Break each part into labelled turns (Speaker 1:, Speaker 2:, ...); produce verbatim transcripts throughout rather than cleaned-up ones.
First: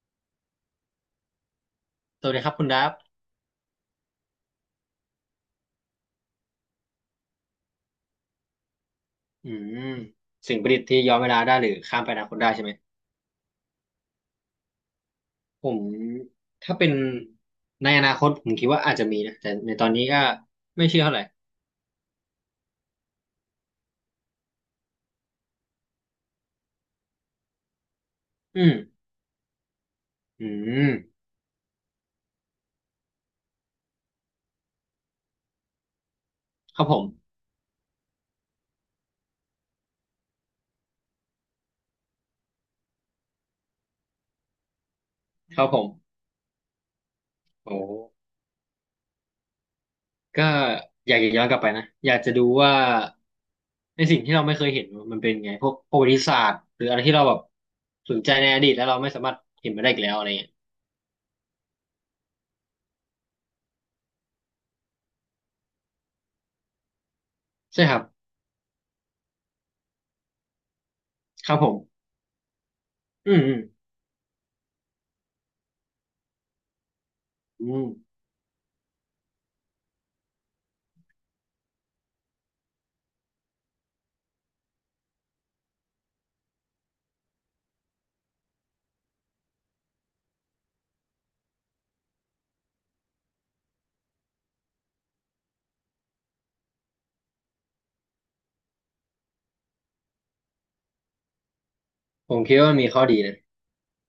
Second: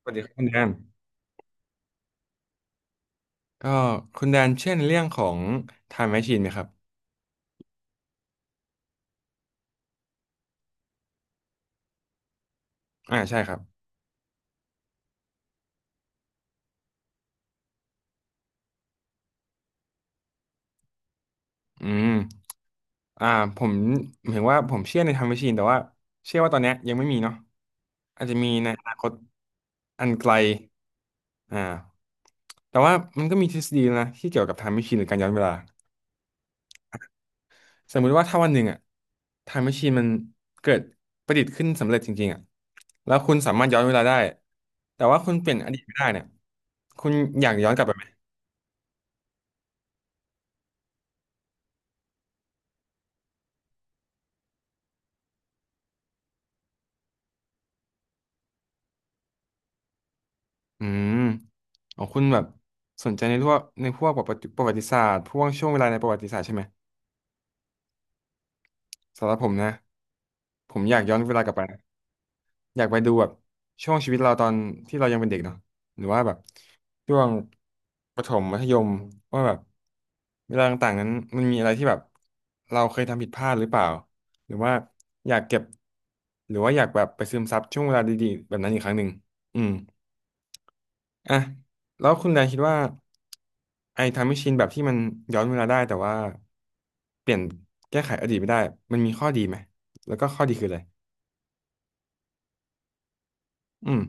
Speaker 1: สวัสดีครับคุณแดน
Speaker 2: สวัสดีครับคุณดับ
Speaker 1: ก็คุณแดนเช่นเรื่องของ Time Machine ไหมครับ
Speaker 2: อืมสิ่งประดิษฐ์ที่ย้อนเวลาได้หรือข้ามไปอนาคตได้ใช่ไหม
Speaker 1: อ่าใช่ครับ
Speaker 2: ผมถ้าเป็นในอนาคตผมคิดว่าอาจจะมีนะแต่ในตอนนี้ก็ไม่เชื่อเท่าไหร่
Speaker 1: อืมอ่าผมหมายถึงว่าผมเชื่อใน Time Machine แต่ว่าเชื่อว่าตอนเนี้ยยังไม่มีเนาะอาจจะมี
Speaker 2: อื
Speaker 1: ใน
Speaker 2: ม
Speaker 1: อนาคตอันไกล
Speaker 2: อืม
Speaker 1: อ่าแต่ว่ามันก็มีทฤษฎีนะที่เกี่ยวกับ Time Machine หรือการย้อนเวลา
Speaker 2: ครับผม
Speaker 1: สมมุติว่าถ้าวันหนึ่งอะ Time Machine มันเกิดประดิษฐ์ขึ้นสำเร็จจริงๆอะแล้วคุณสามารถย้อนเวลาได้แต่ว่าคุณเปลี่ยน
Speaker 2: ครั
Speaker 1: อ
Speaker 2: บผ
Speaker 1: ดีตไม่ได้
Speaker 2: ม
Speaker 1: เนี่ยคุณอยากย้อ
Speaker 2: โอ้
Speaker 1: นกลับไปไหม
Speaker 2: ก็อยากจะย้อนกลับไปนะอยากจะดูว่าในสิ่งที่เราไม่เคยเห็นมันเป็นไงพวกประวัติศาสตร์หรืออะไรที่เราแบบสนใจในอดีตแล้วเราไม่สามารถเห็นมาได้อีกแล้วอะไรเงี้ย
Speaker 1: อืมอ๋อคุณแบบสนใจในพวกในพวกประวัติประวัติศาสตร์พวกช่วงเวลาในประวัติศาสตร์ใช่ไหม
Speaker 2: ใช่ครับ
Speaker 1: สำหรับผมนะผมอยากย้อนเวลาก
Speaker 2: ค
Speaker 1: ลั
Speaker 2: รั
Speaker 1: บ
Speaker 2: บ
Speaker 1: ไป
Speaker 2: ผม
Speaker 1: นะอยากไปดูแบบ
Speaker 2: อืมอืม
Speaker 1: ช่วงชีวิตเราตอนที่เรายังเป็นเด็กเนาะหรือว่าแบบช่วง
Speaker 2: อืม
Speaker 1: ประถมมัธยมว่าแบบเวลาต่างๆนั้นมันมีอะไรที่แบบเราเคยทำผิดพลาดหรือเปล่าหรือว่าอยากเก็บหรือว่าอยากแบบไปซึมซับช่วงเวลาดีๆแบบนั้นอีกครั้งหนึ่งอืม อ่ะแล้วคุณแดนคิดว่าไอ้ไทม์แมชชีนแบบที่มันย้อนเวลาได้แต่ว่าเปลี่ยนแก้ไขอดีตไม่ได้มันมีข้อดีไหมแล้วก็ข้อดีคืออะไร
Speaker 2: ผมคิดว่ามมีข้อดีนะ
Speaker 1: อืม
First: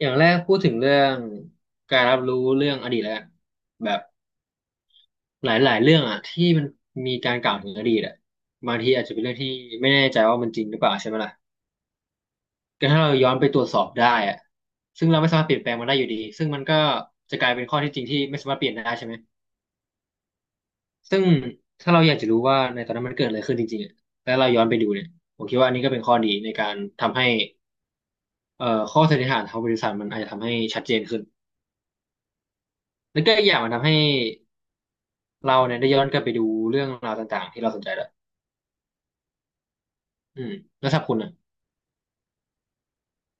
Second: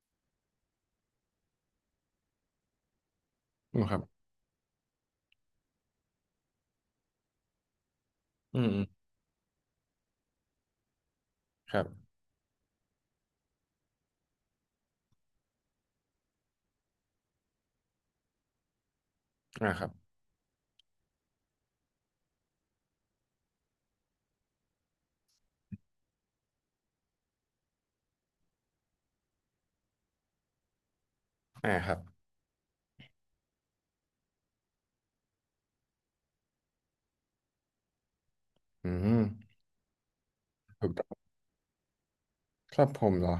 Speaker 2: อย่างแรกพูดถึงเรื่องการรับรู้เรื่องอดีตแล้วกัน
Speaker 1: อืม
Speaker 2: แบ
Speaker 1: ครั
Speaker 2: บ
Speaker 1: บ
Speaker 2: หลายๆเรื่องอ่ะที่มันมีการกล่าวถึงอดีตอ่ะ
Speaker 1: อืม
Speaker 2: บา
Speaker 1: อื
Speaker 2: ง
Speaker 1: ม
Speaker 2: ทีอาจจะเป็นเรื่องที่ไม่แน่ใจว่ามันจริงหรือเปล่าใช่ไหมล่ะ
Speaker 1: ครับ
Speaker 2: ก็ถ้าเราย้อนไปตรวจสอบได้อ่ะซึ่งเราไม่สามารถเปลี่ยนแปลงมันได้อยู่ดีซึ่งมันก็จะกลายเป็นข้อที่จริงที่ไม่สามารถเปลี่ยนได้ใช่ไหม
Speaker 1: อ่าครับ
Speaker 2: ซึ่งถ้าเราอยากจะรู้ว่าในตอนนั้นมันเกิดอะไรขึ้นจริงๆอะแล้วเราย้อนไปดูเนี่ยผมคิดว่าอันนี้ก็เป็นข้อดีในการทำให้เอ่อข้อสันนิษฐานทางวิทยาศาสตร์มันอาจจะทำให้ชัดเจนขึ้น
Speaker 1: อ่าครับ
Speaker 2: แล้วก็อีกอย่างมันทำให้ เราเนี่ยได้ย้อนกลับไปดูเรื่องราวต่างๆที่เราสนใจแล้ว
Speaker 1: อืม
Speaker 2: อืม
Speaker 1: ถู
Speaker 2: แล้ว
Speaker 1: ก
Speaker 2: สำหรั
Speaker 1: ต้
Speaker 2: บ
Speaker 1: อง
Speaker 2: คุณอ่ะ
Speaker 1: ครับผมเหรอ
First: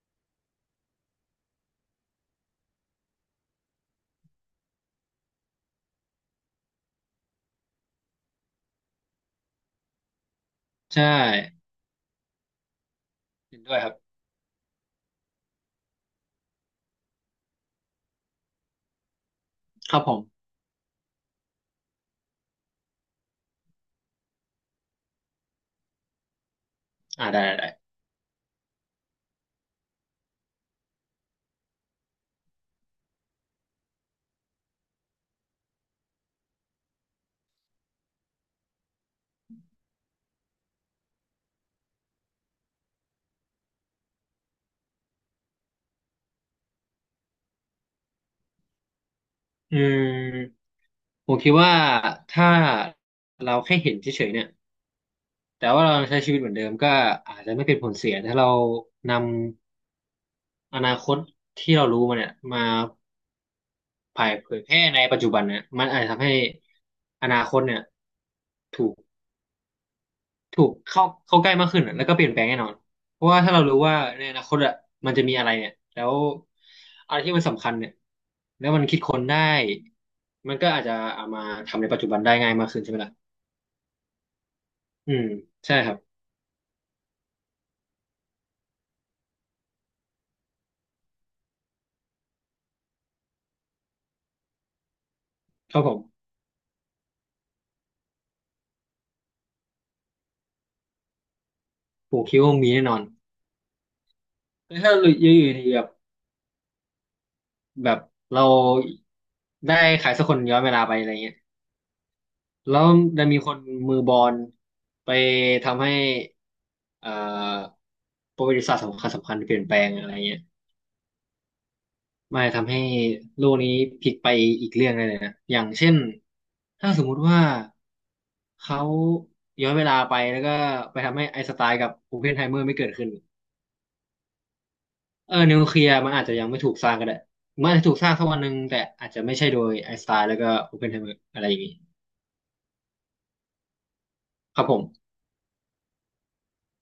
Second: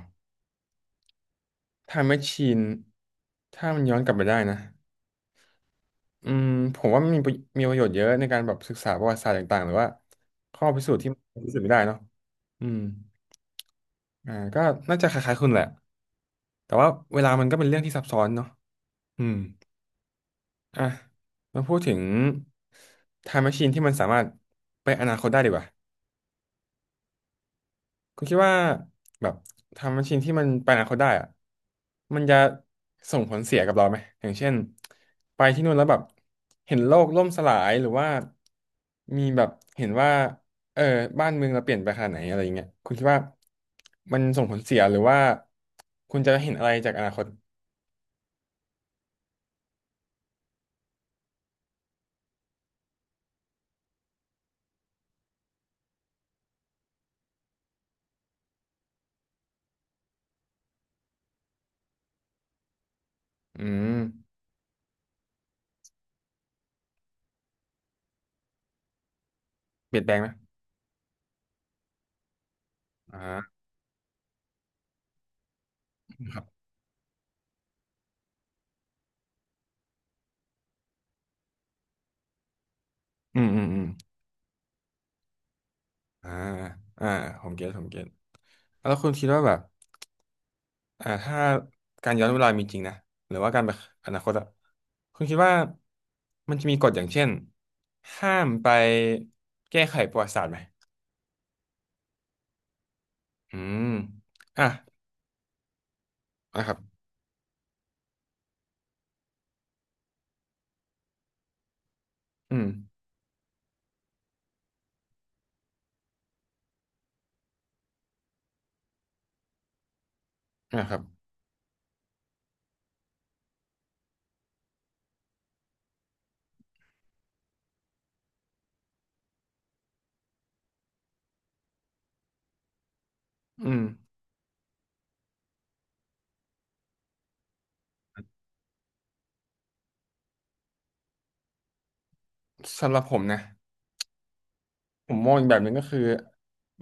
Speaker 1: ไทม์แมชชีนถ้ามันย้อนกลับไปได้นะอืมผมว่ามันมีประมีประโยชน์เยอะในการแบบศึกษาประวัติศาสตร์ต่างๆหรือว่าข้อพิสูจน์
Speaker 2: ใช่
Speaker 1: ที่มันพิสูจน์ไม่ได้เนาะอืม
Speaker 2: เห็นด้วยครับ
Speaker 1: อ่าก็น่าจะคล้ายๆคุณแหละแต่ว่าเวลามันก็เป็นเรื่องที่ซับซ้อนเนาะอืม
Speaker 2: ครับผม
Speaker 1: อ่ะมาพูดถึง Time Machine ที่มันสามารถไปอนาคตได้ดีกว่า
Speaker 2: อ่าได้ได้ได้
Speaker 1: คุณคิดว่าแบบ Time Machine ที่มันไปอนาคตได้อะมันจะส่งผลเสียกับเราไหมอย่างเช่นไปที่นู่นแล้วแบบเห็นโลกล่มสลายหรือว่ามีแบบเห็นว่าเออบ้านเมืองเราเปลี่ยนไปขนาดไหนอะไรอย่างเงี้ยคุณคิดว่ามันส่งผลเสียหรือว่าคุณจะเห็นอะไรจากอนาคต
Speaker 2: อืมผมคิดว่าถ้าเราแค่เห็นเฉยๆเนี่ยแต่ว่าเราใช้ชีวิตเหมือนเดิมก็อาจจะไม่เป็นผลเสีย ถ้าเรานำอนาคตที่เรารู้มาเนี่ยมา
Speaker 1: อืม
Speaker 2: เผยแพร่ในปัจจุบันเนี่ยมันอาจจะทำให้อนาคตเนี่ย
Speaker 1: เปลี่ยนแปลงไหม
Speaker 2: ถูกเข้าเข้าใกล้มากขึ้นอะแล้วก็เปลี่ยนแปลงแน่นอน
Speaker 1: อ่
Speaker 2: เพราะว่า
Speaker 1: า
Speaker 2: ถ้าเรารู้ว่าในอนาคตอะมันจะมีอะไรเนี่ยแล้ว
Speaker 1: ครับ
Speaker 2: อะไรที่มันสำคัญเนี่ยแล้วมันคิดค้นได้มันก็อาจจะเอามาทำในปัจจุบันได้ง่ายมากขึ้นใช่ไหมล่ะ
Speaker 1: อืมอืมอืม
Speaker 2: อืมใช่ครับ
Speaker 1: อ่าอ่าผมเก็ตผมเก็ตแล้วคุณคิดว่าแบบอ่าถ้าการย้อนเวลามีจริงนะหรือว่าการไปอนาคตอะคุณคิดว่า
Speaker 2: ครับผม
Speaker 1: มันจะมีกฎอย่างเช่นห้ามไปแก้ไขประวัติศาสตร์ไหม
Speaker 2: ผมคิดว่ามีแน่นอน
Speaker 1: อืมอ่ะ
Speaker 2: แล้วถ้าอยู่อยู่ดีแบบ
Speaker 1: นะครับ
Speaker 2: แบบเราได้ขายสักคนย้อนเวลาไปอะไรเงี้ย
Speaker 1: อืม
Speaker 2: แล้วจะมีคนมือบอลไปทำให้เอ่อประวัติศาสตร์สำคัญสำคัญเปลี่ยนแปลงอะไรเงี้ย
Speaker 1: นะครับ
Speaker 2: ไม่ทำให้โลกนี้พลิกไปอีกเรื่องได้เลยนะ อย่างเช่น ถ้าสมมุติว่าเขาย้อนเวลาไปแล้วก็ไปทำให้ไอน์สไตน์กับโอเพนไฮเมอร์ไม่เกิดขึ้น
Speaker 1: อืม
Speaker 2: เออนิวเคลียร์มันอาจจะยังไม่ถูกสร้างก็ได้มันอาจจะถูกสร้างสักวันหนึ่งแต่อาจจะไม่ใช่โดยไอน์สไตน์แล้วก็โอเพนไฮเมอร์อะไรอย่างนี้
Speaker 1: สำหรับผมนะ
Speaker 2: ครับผ
Speaker 1: ผ
Speaker 2: ม
Speaker 1: มมองอีกแบบหนึ่งก็คือ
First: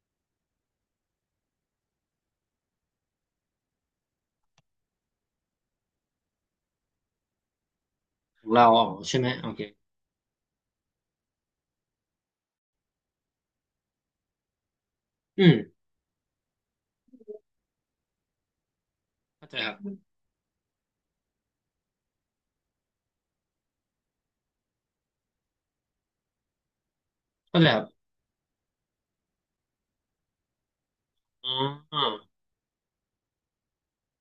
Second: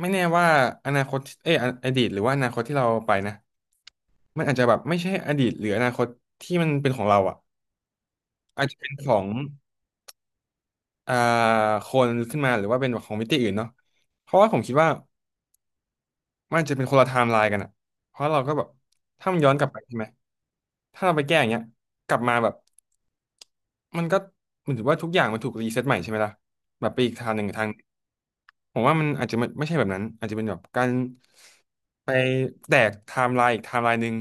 Speaker 1: ไม่แน่ว่าอนาคตเอยออดีตหรือว่าอนาคตที่เราไปนะมันอาจจะแบบไม่ใช่อดีตหรืออนาคตที่มันเป็นของเราอ่ะ
Speaker 2: ของ
Speaker 1: อาจ
Speaker 2: เรา
Speaker 1: จะ
Speaker 2: ออ
Speaker 1: เป็
Speaker 2: ก
Speaker 1: นข
Speaker 2: ใช่
Speaker 1: อ
Speaker 2: ไห
Speaker 1: ง
Speaker 2: มโอเค
Speaker 1: อ่าคนขึ้นมาหรือว่าเป็นของมิติอื่นเนาะเพราะว่าผมคิดว่า
Speaker 2: อืม
Speaker 1: มันอาจจะเป็นคนละไทม์ไลน์กันอ่ะเพราะเราก็แบบถ้ามันย้
Speaker 2: เข้า
Speaker 1: อ
Speaker 2: ใจ
Speaker 1: นกลั
Speaker 2: ค
Speaker 1: บ
Speaker 2: รั
Speaker 1: ไปใช่
Speaker 2: บ
Speaker 1: ไหมถ้าเราไปแก้อย่างเงี้ยกลับมาแบบมันก็เหมือนถือว่าทุกอย่างมันถูกรีเซ็ตใหม่ใช่ไหมล่ะแบบไปอีกทางหนึ่ง
Speaker 2: เข้า
Speaker 1: ทา
Speaker 2: ใจ
Speaker 1: ง
Speaker 2: ครับ
Speaker 1: ผมว่ามันอาจจะไม่ไม่ใช่แบบนั้นอาจจะเป็นแบบการ
Speaker 2: อ๋อ
Speaker 1: ไปแตกไทม์ไลน์อีกไทม์ไลน์หนึ่ง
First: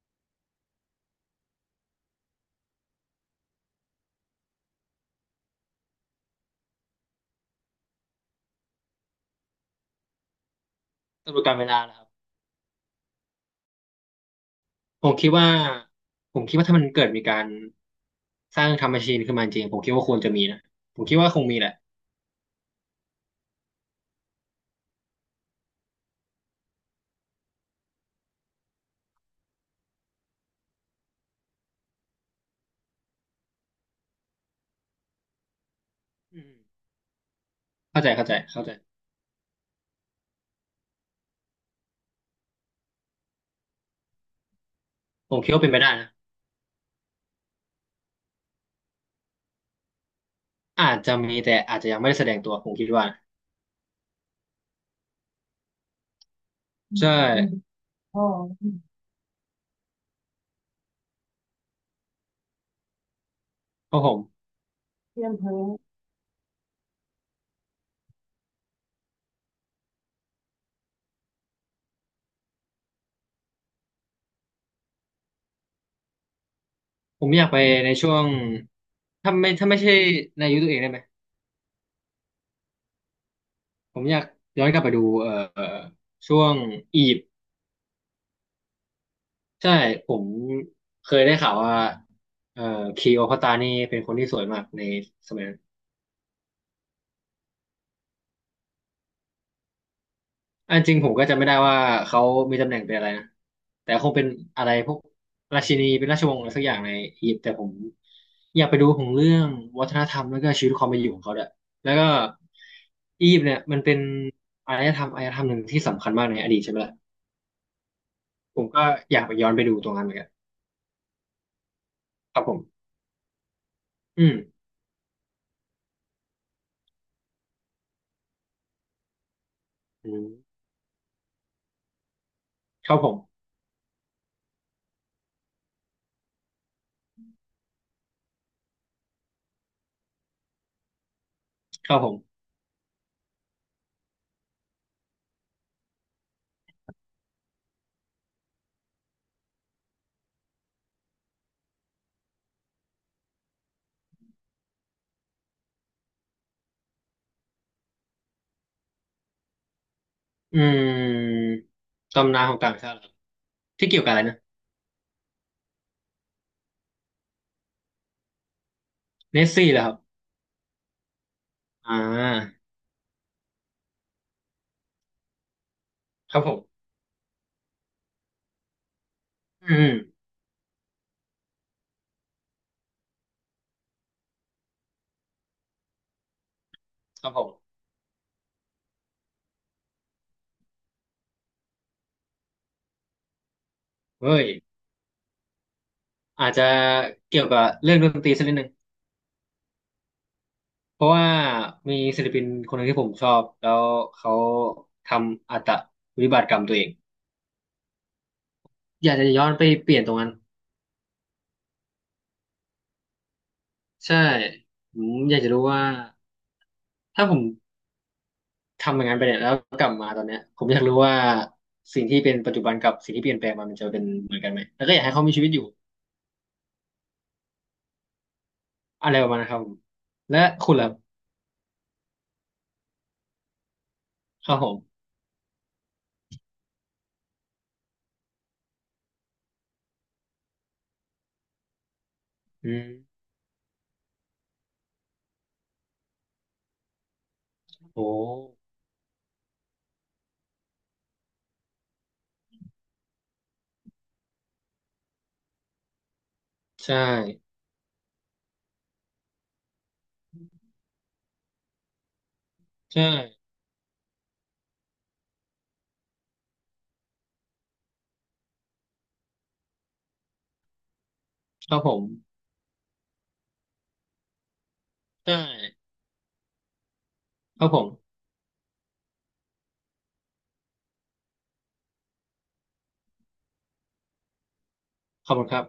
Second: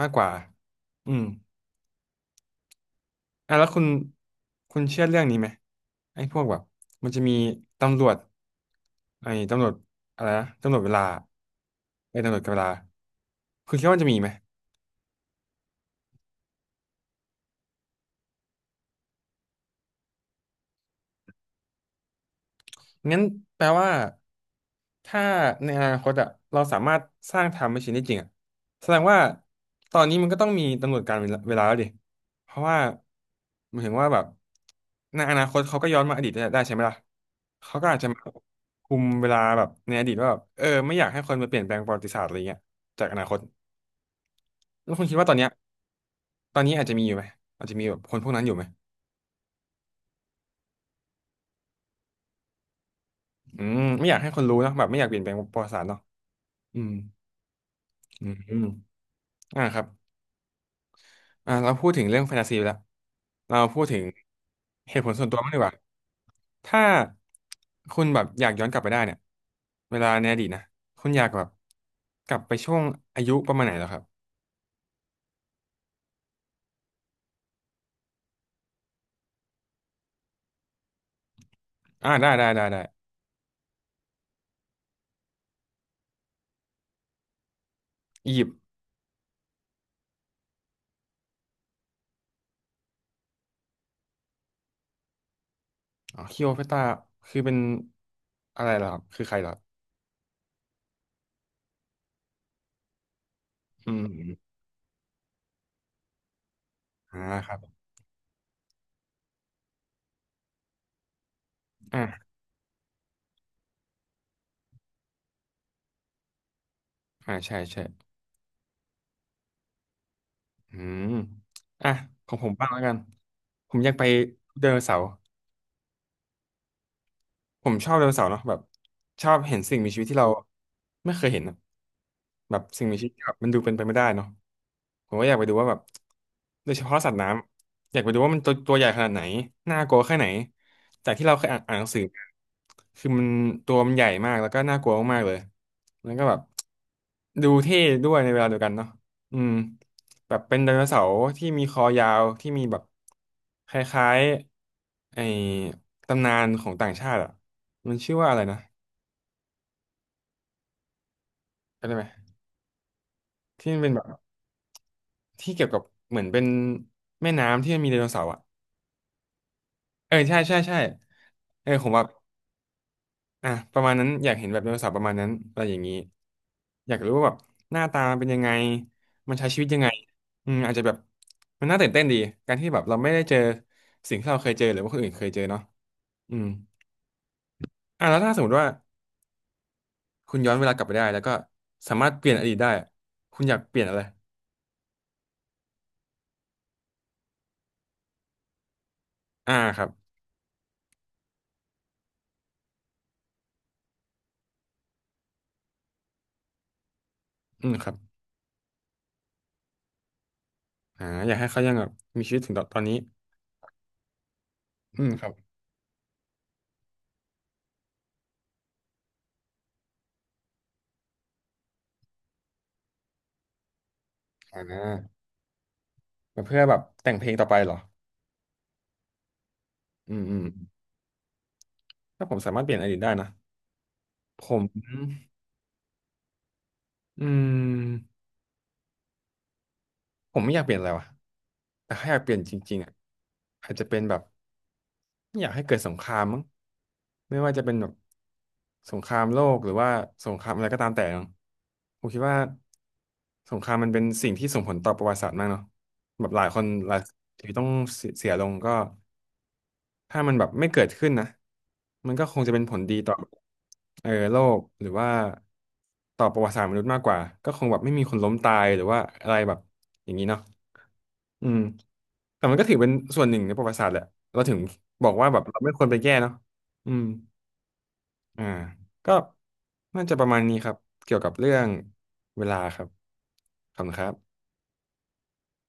Speaker 1: มากกว่าอืมอ่ะแล้วคุณคุณเชื่อเรื่องนี้ไหมไอ้พวกแบบมันจะมีตำรวจไอ้ตำรวจอะไรนะตำรวจเวลา
Speaker 2: ตำรวจการเวลานะครับ
Speaker 1: ไอ้ตำรวจกับเวลาคุณคิดว่ามันจะมีไหม
Speaker 2: ผมคิดว่าผมคิดว่าถ้ามันเกิดมีการสร้างทำแมชชีนขึ้นมาจริงผมคิดว่าควรจะมีนะผมคิดว่าคงมีแหละ
Speaker 1: งั้นแปลว่าถ้าในอนาคตอะเราสามารถสร้างไทม์แมชชีนได้จริงอะแสดงว่าตอนนี้มันก็ต้องมีกำหนดการเวลาเวลาแล้วดิเพราะว่าหมายถึงว่าแบบในอนาคตเขาก็ย้อนมาอดีตได้
Speaker 2: อืม
Speaker 1: ได้ใช่ไหมล่ะเขาก็อาจ
Speaker 2: เข้า
Speaker 1: จะ
Speaker 2: ใจ
Speaker 1: มา
Speaker 2: เข้าใจเข้าใจ
Speaker 1: คุมเวลาแบบในอดีตว่าแบบเออไม่อยากให้คนมาเปลี่ยนแปลงประวัติศาสตร์อะไรเงี้ยจากอนาคตแล้วคุณคิดว่าต
Speaker 2: ผ
Speaker 1: อน
Speaker 2: ม
Speaker 1: เนี้
Speaker 2: คิ
Speaker 1: ย
Speaker 2: ดว่าเป็นไปได้นะ
Speaker 1: ตอนนี้อาจจะมีอยู่ไหมอาจจะมีแบบคนพวกนั้นอยู่ไหม
Speaker 2: อาจจะมีแต่อาจจะยังไม่ได้แสดงตัวผมคิดว่า
Speaker 1: อืมไม่อยากให้คนรู้เนอะแบบไม่อยากเปลี่ยนแปลงประวัติศาสตร์เนาะอืม
Speaker 2: ใช่อ๋อ
Speaker 1: อืมอมอ่าครับ อ่าเราพูดถึงเรื่องแฟนตาซีไปแล้วเราพูด
Speaker 2: เพ
Speaker 1: ถึ
Speaker 2: ราะ
Speaker 1: ง
Speaker 2: ผม
Speaker 1: เหตุผล
Speaker 2: เพื่
Speaker 1: ส่วน
Speaker 2: อน
Speaker 1: ตัวม้าก
Speaker 2: เพ้อ
Speaker 1: ดีกว่าถ้าคุณแบบอยากย้อนกลับไปได้เนี่ยเวลาในอดีตนะคุณอยากแบบกลับไปช่วงอายุประมาณไหนเหรอครับ
Speaker 2: ผมอยากไปในช่วงถ้าไม่ถ้าไม่ใช่ในยุคตัวเองได้ไหม
Speaker 1: อ่าได้ได้ได้ได้
Speaker 2: ผมอยากย้อนกลับไปดูเอ่อช่วงอียิปต์
Speaker 1: อียิปต์
Speaker 2: ใช่ผมเคยได้ข่าวว่าเอ่อคลีโอพัตรานี่เป็นคนที่สวยมากในสมัยนั้น
Speaker 1: อ๋อคลีโอพัตราคือเป็นอะไรเหรอครับคือใครเหรอ
Speaker 2: อันจริงผมก็จำไม่ได้ว่าเขามีตำแหน่งเป็นอะไรนะ
Speaker 1: อื
Speaker 2: แต่
Speaker 1: ม
Speaker 2: ค
Speaker 1: อ
Speaker 2: งเป็น
Speaker 1: ม
Speaker 2: อะไรพวกราชินีเป็นราชวงศ์อะไรสักอย่างใน
Speaker 1: อ่า
Speaker 2: อียิปต์
Speaker 1: ค
Speaker 2: แต่
Speaker 1: รับ
Speaker 2: ผมอยากไปดูของเรื่องวัฒนธรรมแล้วก็ชีวิตความเป็นอยู่ของเขาด้วยแล้วก็
Speaker 1: อ่า
Speaker 2: อียิปต์เนี่ยมันเป็นอารยธรรมอารยธรรมหนึ่งที่สำคัญมากในอดีตใช่ไหมล่ะ
Speaker 1: อ่าใช่ใช่
Speaker 2: ผมก็อยากไปย้อนไปดูตรงนั้นเหมือนกัน
Speaker 1: อืมอ่ะขอ
Speaker 2: ค
Speaker 1: ง
Speaker 2: รับ
Speaker 1: ผ
Speaker 2: ผ
Speaker 1: มบ้างแล้ว
Speaker 2: ม
Speaker 1: กัน ผมอยากไป
Speaker 2: อืม
Speaker 1: เดินนเสาร์ ผมชอบไดโนเสาร์เนาะแบบชอบเห็นสิ่งมีชีวิต
Speaker 2: อื
Speaker 1: ที่เรา
Speaker 2: ม
Speaker 1: ไม่เคยเห็นอะแบบสิ่ง
Speaker 2: ค
Speaker 1: มี
Speaker 2: รับ
Speaker 1: ชี
Speaker 2: ผ
Speaker 1: วิต
Speaker 2: ม
Speaker 1: ที่แบบมันดูเป็นไปไม่ได้เนาะผมก็อยากไปดูว่าแบบโดยเฉพาะสัตว์น้ำอยากไปดูว่ามันตัวตัวใหญ่ขนาดไหนน่ากลัวแค่ไหนจากที่เราเคยอ่านอ่านหนั
Speaker 2: ค
Speaker 1: ง
Speaker 2: รั
Speaker 1: สื
Speaker 2: บ
Speaker 1: อ
Speaker 2: ผม
Speaker 1: มาคือมันตัวมันใหญ่มากแล้วก็น่ากลัวมากๆเลยแล้วก็แบบดูเท่ด้วยในเวลาเดียวกันเนาะอืมแบบเป็นไดโนเสาร์ที่มีคอยาวที่มีแบบคล้ายๆไอ้ตำนานของต่างชาติอะ มันชื่อว่าอะไรนะ
Speaker 2: อืม
Speaker 1: จำได้ไหม
Speaker 2: ตำนานของต่างชาติเหรอ
Speaker 1: ที่มัน
Speaker 2: ที่
Speaker 1: เป็น
Speaker 2: เกี่
Speaker 1: แบ
Speaker 2: ยว
Speaker 1: บ
Speaker 2: กับอะไรนะ
Speaker 1: ที่เกี่ยวกับเหมือนเป็นแม่น้ำที่มันมีไดโนเสาร์อ่ะ
Speaker 2: เนสซี่เหรอครับ
Speaker 1: เออใช่ใช่ใช่เออผ
Speaker 2: อ่
Speaker 1: มแบบ
Speaker 2: า
Speaker 1: อ่ะประมาณนั้นอยากเห็นแบบไดโนเสาร์ประมาณนั้นอะไรอย่างนี้
Speaker 2: ครับผม
Speaker 1: อยากรู้ว่าแบบหน้าตามันเป็นยังไงมันใช้ชีวิต
Speaker 2: อื
Speaker 1: ยัง
Speaker 2: ม
Speaker 1: ไงอืมอาจจะแบบมันน่าตื่นเต้นดีการที่แบบเราไม่ได้เจอสิ่งที่เราเคยเจอหรือว่าคนอื่นเคยเจอเนาะอืม
Speaker 2: ครับผม
Speaker 1: อ่ะแล้วถ้าสมมติว่าคุณย้อนเวลากลับไปได้แล้วก็สามารถเปลี่ยนอดีตได้คุณอยากเปลี่ยนอะไร
Speaker 2: เฮ้ย อาจจะเกี่ยวกับเรื่องดนตรีสักนิดหนึ่ง
Speaker 1: อ่าครับ
Speaker 2: เพราะว่ามีศิลปินคนหนึ่งที่ผมชอบแล้วเขาทำอัตวิบากกรรมตัวเอง
Speaker 1: อืมครับ
Speaker 2: อยากจะย้อนไปเปลี่ยนตรงนั้น
Speaker 1: อ่าอยากให้เขายังแบบมีชีวิตถึงตอนตอนนี้
Speaker 2: ใช่ผ
Speaker 1: อืมค
Speaker 2: ม
Speaker 1: รับ
Speaker 2: อยากจะรู้ว่าถ้าผมทำอย่างนั้นไปเนี่ยแล้วกลับมาตอนเนี้ยผมอยากรู้ว่าสิ่งที่เป็นปัจจุบันกับสิ่งที่เปลี่ยนแปลงมามันจะเป็นเหมือนกัน
Speaker 1: อ่
Speaker 2: ไหมแล้วก็อยากให้
Speaker 1: า
Speaker 2: เขามีชีวิตอยู่
Speaker 1: เพื่อแบบแต่งเพลงต่อไปเหรอ
Speaker 2: อะไรประมาณนั้นครับผม
Speaker 1: อืมอื
Speaker 2: และ
Speaker 1: ม
Speaker 2: คุณล่ะ
Speaker 1: ถ้าผมสามารถเปลี่ยนอดีตได้นะผ
Speaker 2: ครับ
Speaker 1: ม
Speaker 2: ผม
Speaker 1: อืมผมไม่อยากเปลี่ยนอะไรวะแต่ถ้าอยากเปลี่ยนจ
Speaker 2: อื
Speaker 1: ริงๆ
Speaker 2: ม
Speaker 1: อ่ะอาจจะเป็นแบบไม่อยากให้เกิดสงครามมั้งไม่ว่าจะเป็นแบบ
Speaker 2: โอ้
Speaker 1: สงครามโลกหรือว่าสงครามอะไรก็ตามแต่เนาะผมคิดว่าสงครามมันเป็นสิ่งที่ส่งผลต่อประวัติศาสตร์มากเนาะแบบหลายคนห
Speaker 2: ใช่
Speaker 1: ลายชีวิตต้องเสียเสียลงก็ ถ้ามันแบบไม่เกิดขึ้นนะมันก็คงจะเป็นผลดี
Speaker 2: ใช่
Speaker 1: ต่อเออโลกหรือว่าต่อประวัติศาสตร์มนุษย์มากกว่าก็คงแบบไม่มีคนล้มตายหรือว่าอะไรแบบอย่างนี้เนาะอืม
Speaker 2: ครับผม
Speaker 1: แต่มันก็ถือเป็นส่วนหนึ่งในประวัติศาสตร์แหละเราถึงบอกว่า
Speaker 2: ใช่
Speaker 1: แบบเราไม่ควรไปแก้เนาะอืม
Speaker 2: ครับผม
Speaker 1: อ่าก็น่าจะประมาณนี้ครับเกี่ยวกับเรื่องเวลาครับขอบคุณครับ
Speaker 2: ขอบคุณครับ